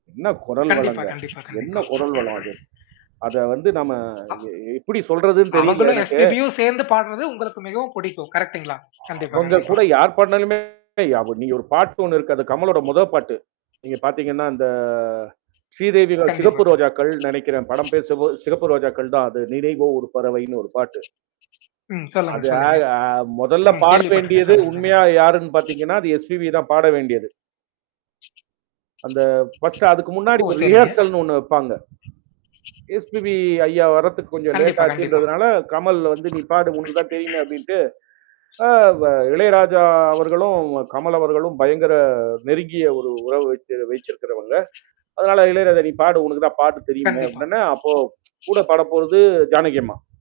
என்ன குரல் கண்டிப்பா, வளங்க? கண்டிப்பா, கண்டிப்பா என்ன குரல் வளம் அது? அத வந்து நம்ம அப் இத எப்படி சொல்றதுன்னு தெரியல அவங்களும், எனக்கு. எஸ்-பி-பி யும் சேர்ந்து பாடுனது உங்களுக்கு மிகவும் புடிக்கும். கரெக்ட்டுங்களா? கண்டிப்பா, அவுங்க கண்டிப்பா. கூட யார் பாடினாலுமே அவங்க நீங்க ஒரு பாட்டு ஒண்ணு இருக்கு. அது கமலோட முதல் பாட்டு. நீங்க பார்த்தீங்கன்னா, அந்த ஸ்ரீதேவி தான் கண்டிப்பா, சிகப்பு கண்டிப்பா. ரோஜாக்கள் நெனைக்கிறேன். படம் பேரு சிவ சிவப்பு ரோஜாக்கள் தான் அது "நினைவோ ஒரு பறவைன்னு" ஒரு பாட்டு. ம். சொல்லுங்க, அது அ சொல்லுங்க. அ மொதல்ல ம். பாட கேள்விப்பட்டருக்கேன். வேண்டியது சொல்லுங்க, சொல்லுங்க. உண்மையா யாருன்னு பார்த்தீங்கன்னா, அது எஸ்-பி-பி தான் பாட வேண்டியது. அந்த ஃபர்ஸ்ட் அதுக்கு முன்னாடி ஓ! ஒரு சரிங்க. ரிஹர்சல்ன்னு ஒண்ணு வப்பாங்க. எஸ்-பி-பி ஐயா வர்றதுக்கு கொஞ்சம் கண்டிப்பா, கண்டிப்பா. லேட்டாச்சுன்றதுனால கமல் வந்து "நீ பாடு உனக்கு தான் தெரியுமே" அப்பிடின்ட்டு. ஆ வ இளையராஜா அவர்களும் கமல் அவர்களும் பயங்கர நெருங்கிய ஒரு உறவு வச்சு வச்சிருக்கிறவங்க. அதனால இளையராஜா, "நீ பாடு உனக்கு தான் பாட்டு தெரியுமே!" கண்டிப்பா. அப்பிடினவுனே அப்போ கூட படப்போறது ஜானகி அம்மா.